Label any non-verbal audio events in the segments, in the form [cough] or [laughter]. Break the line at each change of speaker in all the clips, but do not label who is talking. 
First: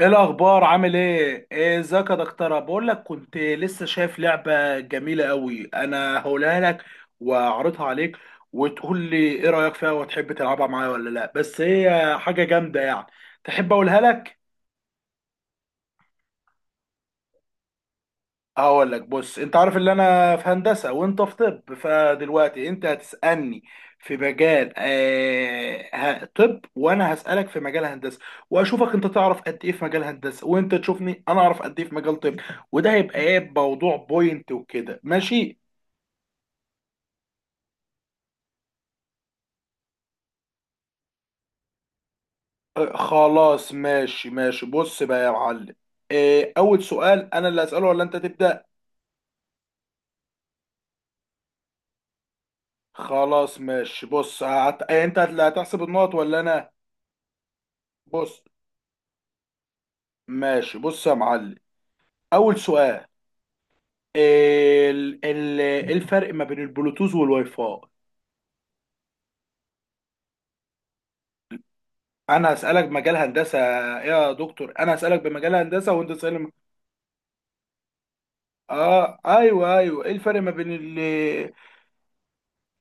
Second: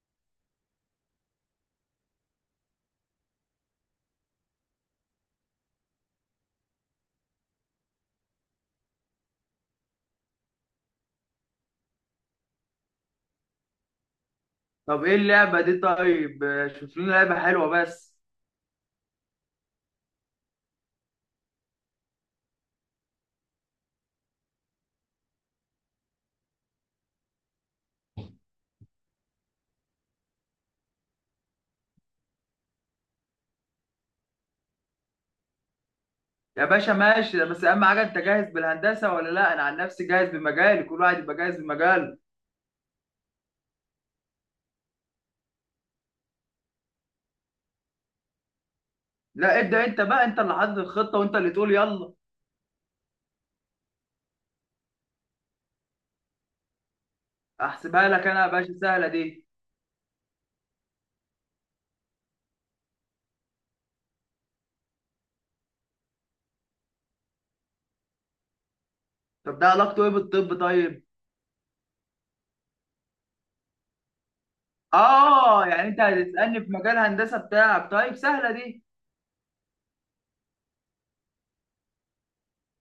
ايه الاخبار؟ عامل ايه؟ ايه، ازيك يا دكتوره؟ بقول لك، كنت لسه شايف لعبه جميله قوي، انا هقولها لك واعرضها عليك، وتقول لي ايه رايك فيها وتحب تلعبها معايا ولا لا، بس هي حاجه جامده يعني. تحب اقولها لك؟
طب ايه اللعبة دي؟ طيب شوف لنا لعبة حلوة بس.
هقول لك، بص، انت عارف ان انا في هندسه وانت في طب، فدلوقتي انت هتسالني في مجال طب، وانا هسالك في مجال هندسه، واشوفك انت تعرف قد ايه في مجال هندسه، وانت تشوفني انا اعرف قد ايه في مجال طب. وده هيبقى ايه، موضوع بوينت وكده، ماشي؟
يا باشا ماشي، بس اهم حاجة انت جاهز بالهندسة ولا لا؟ انا عن نفسي جاهز بمجالي، كل واحد يبقى جاهز بمجاله.
آه، خلاص، ماشي ماشي، بص بقى يا معلم. آه، اول سؤال، انا اللي هساله ولا انت تبدا؟
لا ابدأ انت بقى، انت اللي حاطط الخطة وانت اللي تقول يلا.
خلاص، ماشي، بص انت اللي هتحسب النقط ولا انا؟
احسبها لك
بص.
انا يا باشا، سهلة دي.
ماشي، بص يا معلم. اول سؤال، ال ال ايه الفرق ما بين البلوتوث والواي فاي؟
طب ده علاقته ايه بالطب؟ طيب
انا هسالك مجال هندسه. يا دكتور، انا هسالك بمجال
اه، يعني
هندسه
انت
وانت تسالني.
هتسألني في مجال هندسة بتاعك؟ طيب سهلة دي.
اه ايوه، ايوه، ايه الفرق ما بين ال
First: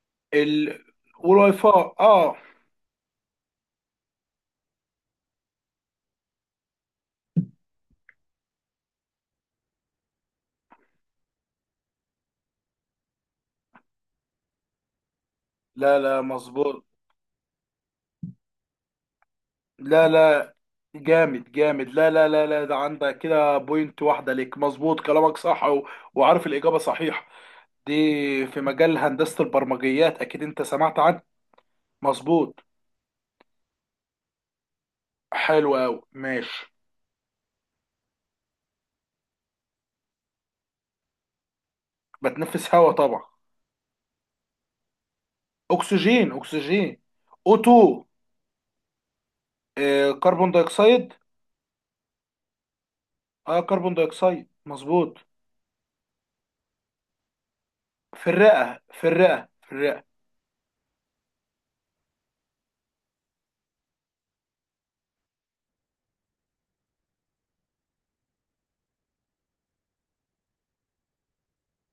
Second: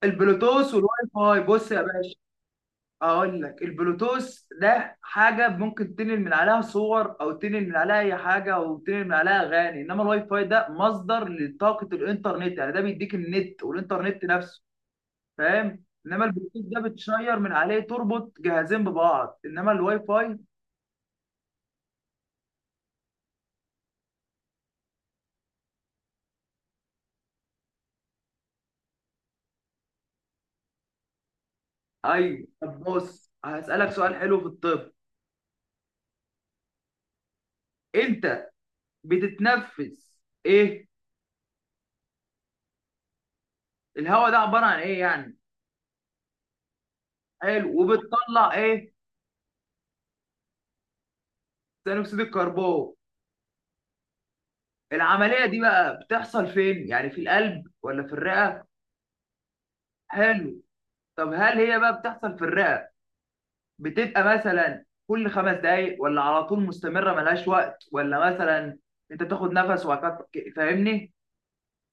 البلوتوث
ال
والواي فاي،
والواي
بص يا
فاي؟
باشا
اه،
اقول لك، البلوتوث ده حاجه ممكن تنقل من عليها صور او تنقل من عليها اي حاجه او تنقل من عليها اغاني، انما الواي فاي ده مصدر لطاقه الانترنت، يعني ده بيديك النت والانترنت نفسه، فاهم؟
لا لا،
انما البلوتوث ده
مظبوط.
بتشير من عليه، تربط جهازين ببعض، انما الواي
لا
فاي.
لا، جامد جامد، لا لا لا لا، ده عندك كده بوينت واحده ليك، مظبوط كلامك صح، وعارف الاجابه صحيحه دي، في مجال هندسه البرمجيات، اكيد انت سمعت عنه.
ايوه،
مظبوط.
طب بص هسالك سؤال حلو في الطب.
حلو قوي، ماشي.
انت بتتنفس ايه؟
بتنفس هواء طبعا.
الهواء ده عباره عن ايه يعني؟
اكسجين، اكسجين.
حلو،
O2.
وبتطلع ايه؟
كربون دايوكسيد.
ثاني اكسيد الكربون.
اه، كربون دايوكسيد، مظبوط.
العملية دي بقى بتحصل فين؟ يعني في القلب ولا في
في
الرئة؟
الرئة، في الرئة، في الرئة.
حلو. طب هل هي بقى بتحصل في الرئة بتبقى مثلا كل خمس دقايق ولا على طول مستمرة ملهاش وقت، ولا مثلا انت تاخد نفس وبعد كده- فاهمني؟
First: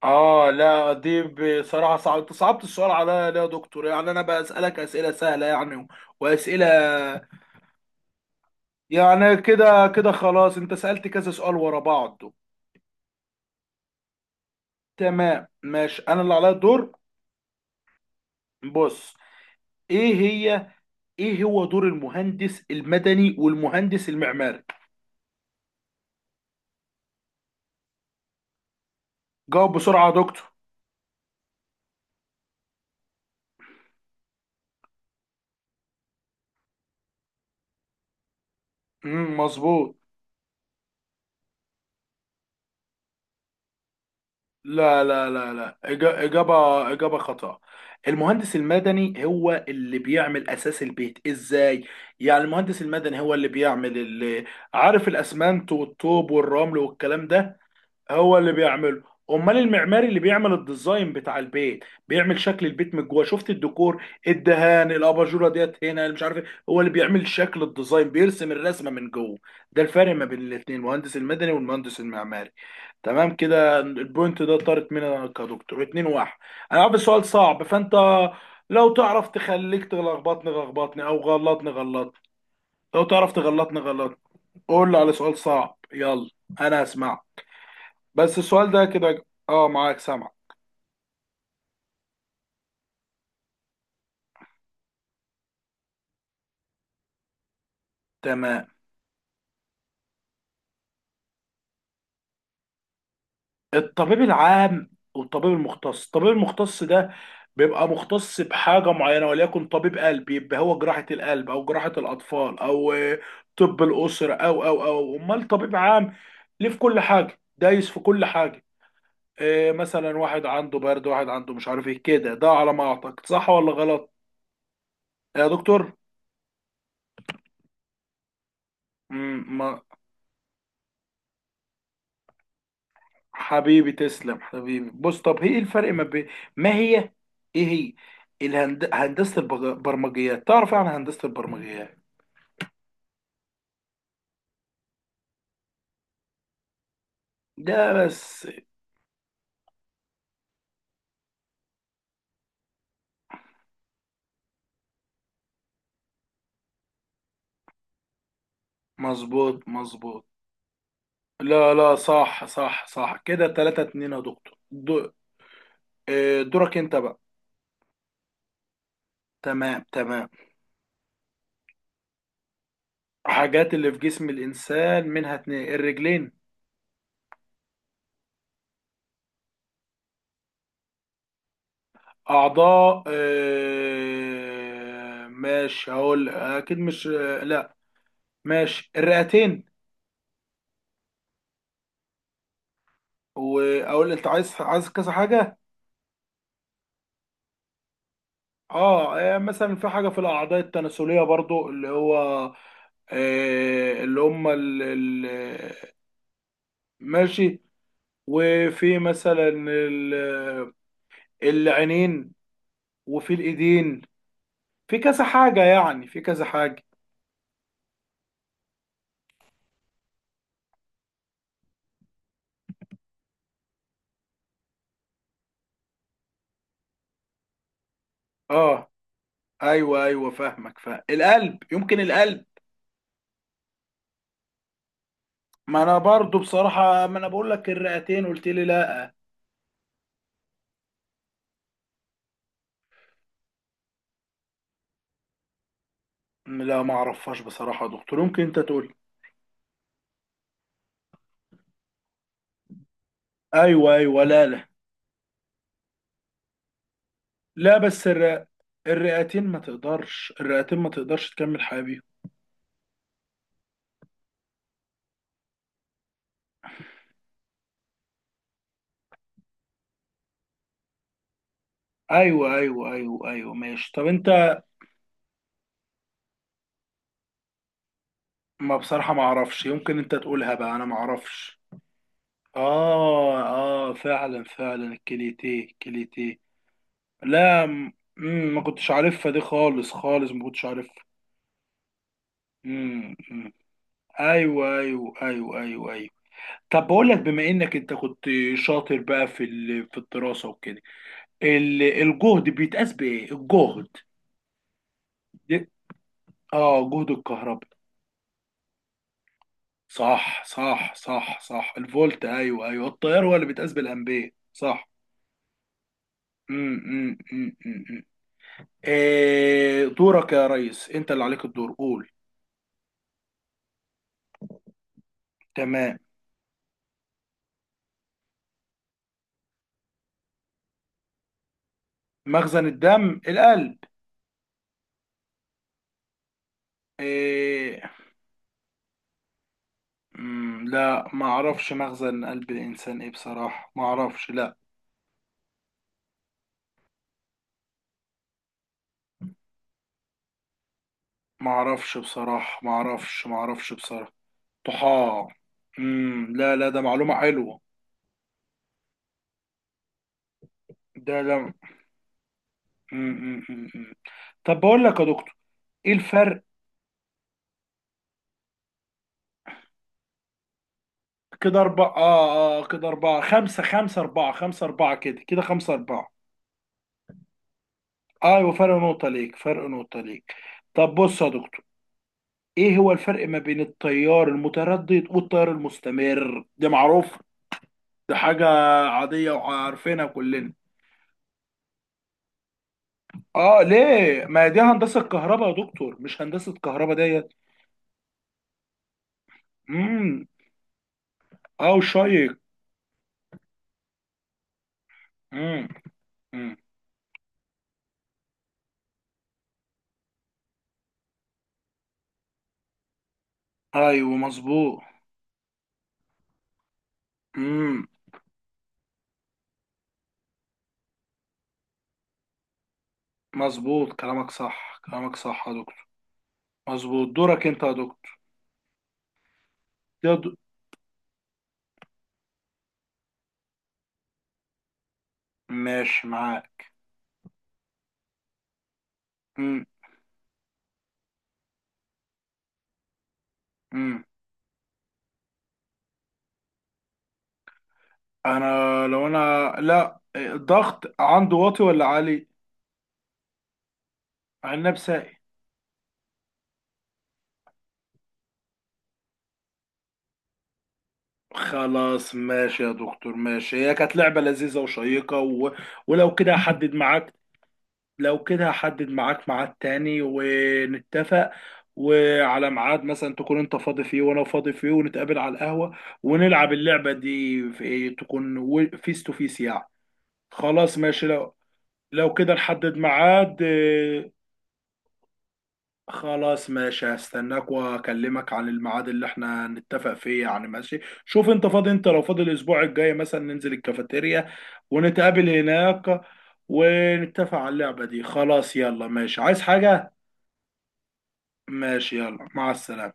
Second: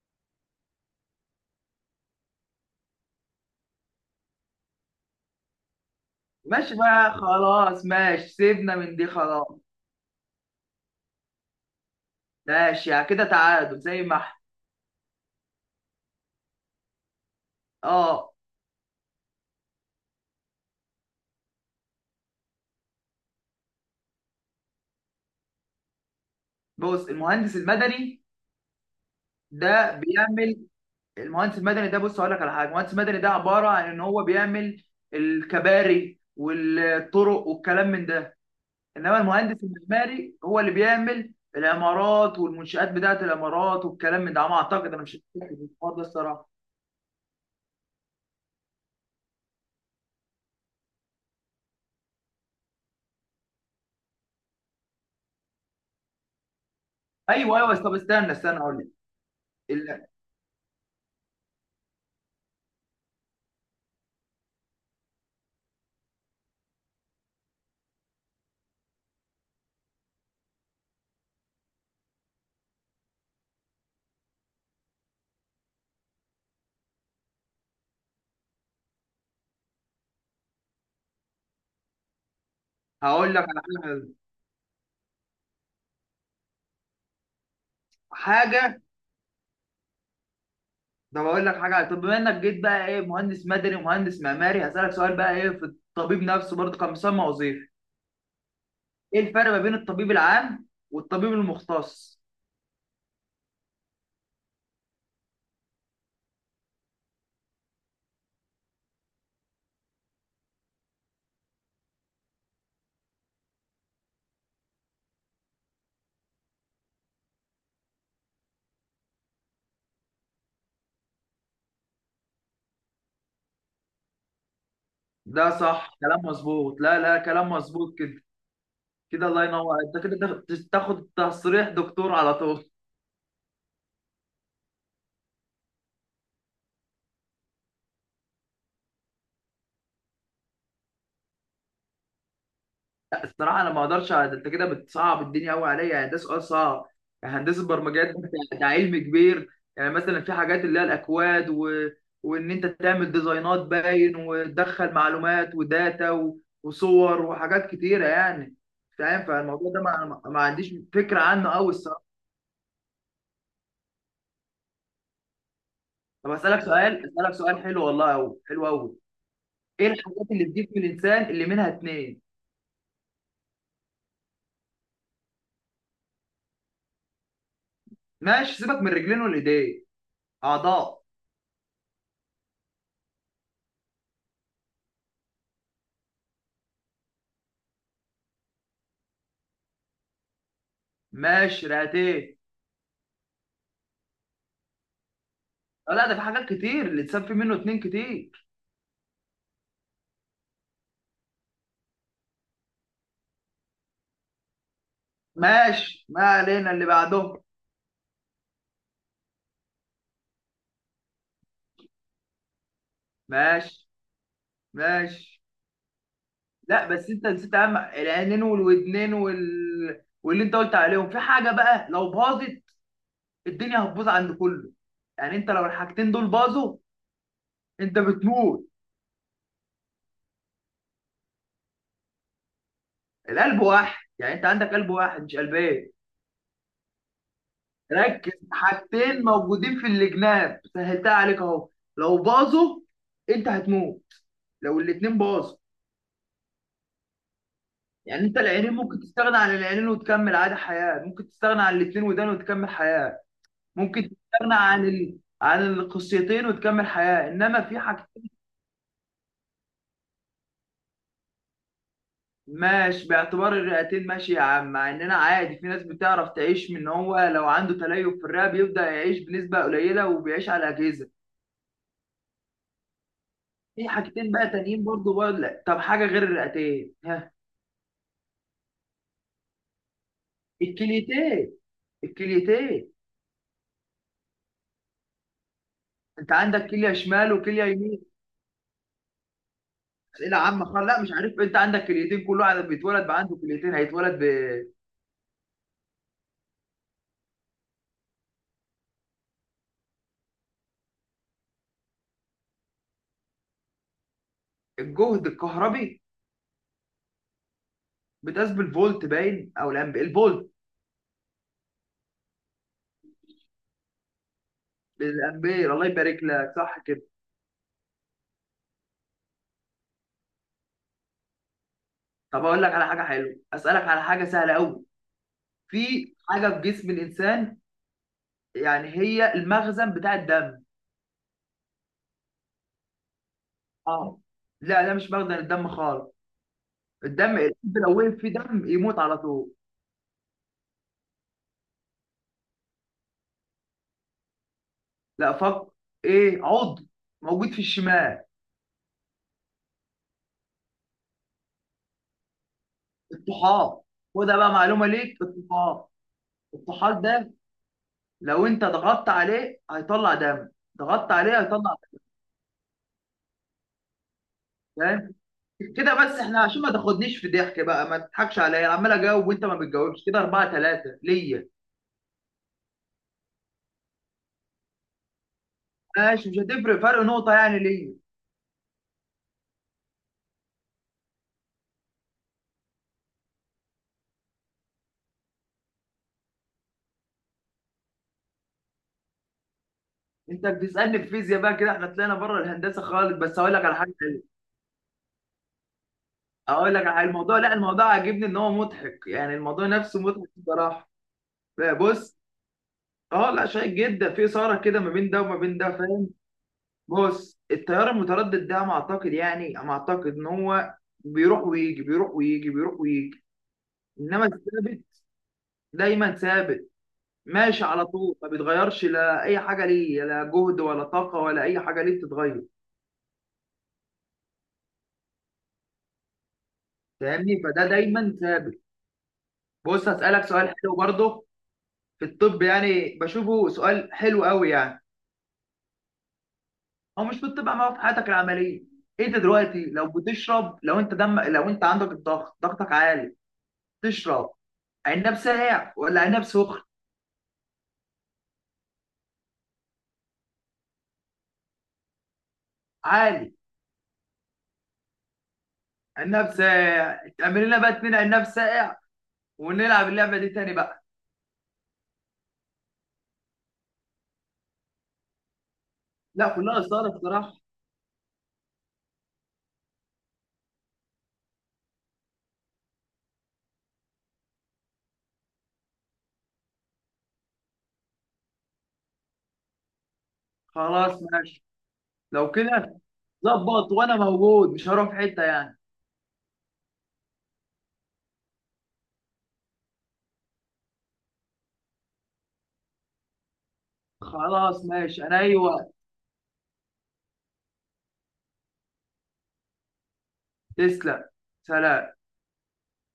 اه، لا دي، بصراحة صعبت السؤال عليا، ليه يا دكتور؟ يعني انا بسألك اسئلة سهلة يعني، واسئلة.
ماشي بقى، خلاص ماشي، سيبنا من دي
يعني
خلاص.
كده كده، خلاص، انت سألت كذا سؤال ورا بعض.
ماشي، يعني كده تعادل زي ما احنا.
تمام، ماشي، انا اللي عليا الدور.
اه.
بص. ايه هي ايه هو دور المهندس المدني والمهندس المعماري؟
بص المهندس المدني
جاوب
ده
بسرعة يا دكتور.
بيعمل، المهندس المدني ده بص هقول لك على حاجه، المهندس المدني ده عباره عن ان هو بيعمل الكباري والطرق والكلام من ده، انما المهندس
مظبوط.
المعماري هو اللي بيعمل العمارات والمنشآت بتاعه العمارات والكلام من ده، على ما اعتقد، انا
لا
مش
لا لا
متأكد من
لا،
الحوار ده الصراحه.
إجابة خاطئة. المهندس المدني هو اللي بيعمل أساس البيت إزاي؟ يعني المهندس المدني هو اللي بيعمل اللي، عارف، الأسمنت والطوب والرمل والكلام
ايوه
ده،
ايوه، طب استنى
هو اللي
استنى اقول لك.
بيعمله. امال
ال-،
المعماري اللي بيعمل الديزاين بتاع البيت، بيعمل شكل البيت من جوه، شفت، الديكور، الدهان، الاباجوره ديت هنا اللي مش عارف ايه، هو اللي بيعمل شكل الديزاين، بيرسم الرسمه من جوه. ده الفرق ما بين الاثنين، المهندس المدني والمهندس المعماري. تمام، كده البوينت ده طارت منها، كدكتور اتنين واحد. انا عارف السؤال صعب، فانت لو تعرف تخليك تلخبطني لخبطني، او غلطني غلطني. لو تعرف
هقول لك على
تغلطني
حاجه،
غلطني. قول لي على سؤال صعب، يلا، انا هسمعك. بس السؤال
حاجه،
ده كده، معاك، سامع.
ده بقول لك حاجه. طب بما انك جيت بقى ايه مهندس مدني ومهندس معماري، هسألك سؤال بقى ايه في الطبيب نفسه، برضه كان مسمى وظيفي.
تمام.
ايه الفرق ما بين الطبيب العام والطبيب المختص؟
الطبيب العام والطبيب المختص. الطبيب المختص ده بيبقى مختص بحاجة معينة، وليكن طبيب قلب، يبقى هو جراحة القلب، أو جراحة الأطفال، أو طب الأسرة. أو أمال طبيب عام، ليه في كل حاجة دايس، في كل حاجة؟ إيه، مثلا واحد عنده برد، واحد عنده مش عارف ايه كده. ده على ما أعتقد، صح ولا غلط يا
ده
دكتور؟
صح، كلام مظبوط، لا لا كلام مظبوط كده. كده الله
مم،
ينور،
ما.
انت كده تاخد، تاخد تصريح دكتور على طول.
حبيبي، تسلم حبيبي. بص، طب هي ايه الفرق ما بين، ما هي، ايه هي، هندسة البرمجيات، تعرف يعني إيه هندسة البرمجيات؟
[laughs] لا الصراحه انا ما اقدرش على- ده، انت كده بتصعب الدنيا قوي عليا، يعني ده سؤال صعب. يعني هندسه
ده
برمجيات ده،
بس.
ده علم كبير. يعني مثلا في حاجات اللي هي الاكواد و... وان انت تعمل ديزاينات باين، وتدخل معلومات وداتا و... وصور وحاجات كتيره يعني، فاهم؟
مظبوط
فالموضوع ده ما...
مظبوط.
ما ما عنديش فكره عنه قوي
لا لا،
الصراحه.
صح صح صح، كده تلاتة اتنين يا دكتور،
طب
آه،
اسالك
دورك انت
سؤال،
بقى.
اسالك سؤال حلو والله، قوي حلو قوي.
تمام
ايه الحاجات
تمام.
اللي بتجيب في الانسان اللي منها اتنين؟
حاجات اللي في جسم الإنسان منها اتنين، الرجلين.
ماشي سيبك من رجلين والايدين، اعضاء.
أعضاء. ماشي، هقول أكيد مش، آه، لا. ماشي، الرئتين.
ماشي رئتين.
واقول انت عايز، كذا حاجه.
آه، لا، ده في حاجات كتير الانسان في منه اتنين كتير.
اه، مثلا في حاجه في الاعضاء التناسليه برضو، اللي هو اللي هم
ماشي ما علينا اللي بعدهم.
ماشي، وفي مثلا العينين، وفي
ماشي.
الايدين. في كذا
ماشي.
حاجه يعني، في كذا حاجه.
لا بس انت نسيت اهم، العينين والودنين وال... واللي انت قلت عليهم، في حاجه بقى لو باظت الدنيا هتبوظ عند كله، يعني انت لو الحاجتين دول باظوا انت بتموت.
اه، ايوه ايوه، فاهمك، فاهم، القلب، يمكن القلب.
القلب واحد، يعني انت عندك قلب واحد مش
ما
قلبين.
انا برضو بصراحه، ما انا بقول لك الرئتين،
ركز،
قلت لي لا.
حاجتين موجودين في الجناب سهلتها عليك اهو، لو باظوا انت هتموت، لو الاتنين باظوا.
لا، ما اعرفهاش بصراحه يا دكتور،
يعني انت
يمكن انت
العينين
تقول.
ممكن تستغنى عن العينين وتكمل عادي حياة، ممكن تستغنى عن الاتنين ودان وتكمل حياة،
ايوه
ممكن
ايوه، لا
تستغنى
لا،
عن ال... عن القصيتين وتكمل حياة، انما
لا
في
بس
حاجتين.
الرئتين ما تقدرش، الرئتين ما تقدرش تكمل حياة بيهم.
ماشي باعتبار الرئتين، ماشي يا عم، مع اننا عادي في ناس بتعرف تعيش، من هو لو عنده تليف في الرئة بيبدأ يعيش بنسبة قليلة وبيعيش على أجهزة.
ايوه ايوه ايوه ايوه،
في
ماشي، طب
حاجتين بقى
انت.
تانيين برضه بقى، لا طب حاجة غير الرئتين ها.
ما بصراحة ما اعرفش، يمكن انت تقولها بقى، انا ما
الكليتين،
اعرفش.
الكليتين.
اه اه، فعلا فعلا، الكليتيه
انت
الكليتيه.
عندك كليه شمال وكليه
لا، م...
يمين.
مم، ما كنتش عارفها دي خالص، خالص
اسئله
ما كنتش
عامه خالص،
عارفها.
لا مش عارف، انت عندك كليتين، كل واحد بيتولد
مم،
بقى عنده
مم.
كليتين هيتولد.
ايوه ايوه ايوه ايوه ايوه. طب بقول لك، بما انك انت كنت شاطر بقى في في الدراسة وكده، الجهد بيتقاس بايه، الجهد؟
بالجهد الكهربي.
اه، جهد الكهرباء.
بتقاس بالفولت باين او الامبير،
صح
الفولت.
صح صح صح، الفولت، ايوه ايوه، التيار هو اللي بيتقاس بالامبير، صح.
الامبير، الله يبارك لك،
امم
صح كده.
امم امم امم إيه دورك يا ريس؟ انت اللي عليك الدور، قول.
طب اقول لك على حاجه حلوه، اسالك على حاجه سهله قوي.
تمام.
في حاجه في جسم الانسان يعني هي المخزن بتاع الدم.
مخزن الدم، القلب.
اه. لا ده مش مخزن الدم خالص، الدم القلب
إيه؟
لو وقف فيه دم يموت على طول.
لا، ما اعرفش مخزن قلب الانسان ايه، بصراحة ما اعرفش، لا.
لا فك. ايه عضو موجود في الشمال؟
ما اعرفش بصراحة، ما اعرفش، ما اعرفش
الطحال،
بصراحة.
وده بقى معلومه ليك،
طحال.
الطحال.
لا لا، ده
الطحال
معلومة
ده
حلوة.
لو انت ضغطت عليه هيطلع دم، ضغطت
ده،
عليه هيطلع دم،
إمم. طب بقول لك يا
فاهم؟
دكتور، ايه
كده بس احنا
الفرق؟
عشان ما تاخدنيش في ضحك بقى، ما تضحكش عليا عمال اجاوب وانت ما بتجاوبش، كده 4 3 ليا.
كده اربعة، كده اربعة خمسة، خمسة اربعة، خمسة اربعة، كده كده خمسة اربعة.
ماشي، مش هتفرق فرق نقطه يعني ليا.
ايوه، فرق نقطة ليك، فرق نقطة ليك. طب بص يا دكتور، ايه هو الفرق ما بين التيار المتردد والتيار المستمر؟ ده معروف، ده حاجة عادية وعارفينها
انت
كلنا.
بتسالني في فيزياء بقى كده، احنا طلعنا بره الهندسه خالص، بس هقول
اه،
لك على حاجه
ليه؟
حلوة.
ما دي هندسة كهرباء يا دكتور، مش هندسة
هقول لك
كهرباء
على
ديت؟
الموضوع، لا الموضوع عاجبني ان هو مضحك، يعني الموضوع نفسه
امم.
مضحك بصراحه.
اه،
بص.
شيق.
اه لا شيق جدا، في اثاره كده ما بين ده وما بين
امم.
ده، فاهم؟
امم.
بص التيار المتردد ده انا اعتقد، يعني انا اعتقد ان هو بيروح ويجي، بيروح ويجي، بيروح ويجي.
ايوه،
انما
مظبوط.
الثابت دايما ثابت، ماشي
امم.
على طول ما بيتغيرش، لا اي حاجه ليه، لا جهد ولا طاقه ولا اي حاجه ليه بتتغير.
مظبوط كلامك صح، كلامك صح يا دكتور. مظبوط.
فاهمني؟
دورك انت
فده
يا دكتور.
دايما ثابت. بص
يا د...
هسالك سؤال حلو برضه في الطب، يعني بشوفه سؤال حلو قوي يعني.
ماشي معاك.
هو مش بتطبق معاه في حياتك العمليه؟ انت
مم.
دلوقتي لو بتشرب، لو انت دم، لو انت عندك الضغط، ضغطك عالي
مم.
تشرب عناب ساقع ولا عناب سخن؟
انا لو انا، لا، الضغط عنده واطي ولا عالي؟
عالي.
عناب ساقي.
عناب ساقع، تعمل لنا بقى اتنين عناب ساقع ونلعب اللعبه دي تاني بقى.
خلاص، ماشي يا دكتور. ماشي، هي كانت لعبة لذيذة وشيقة. ولو
لا
كده
كلها
هحدد
اثاره
معاك،
الصراحه.
لو كده هحدد معاك ميعاد تاني ونتفق، وعلى ميعاد مثلا تكون انت فاضي فيه وانا فاضي فيه، ونتقابل على القهوة، ونلعب اللعبة دي في إيه؟ تكون فيس تو فيس يعني. خلاص،
خلاص
ماشي. لو
ماشي.
لو
لو
كده نحدد
كده
ميعاد.
ظبط، وانا موجود مش هروح في حته يعني.
خلاص، ماشي، هستناك واكلمك عن الميعاد اللي احنا نتفق فيه يعني، ماشي. شوف انت فاضي، انت لو فاضي الاسبوع الجاي مثلا، ننزل الكافيتيريا
خلاص ماشي، انا
ونتقابل
اي وقت.
هناك، ونتفق على اللعبة دي. خلاص، يلا، ماشي. عايز حاجة؟
تسلم.
ماشي،
سلام.
يلا، مع السلامة.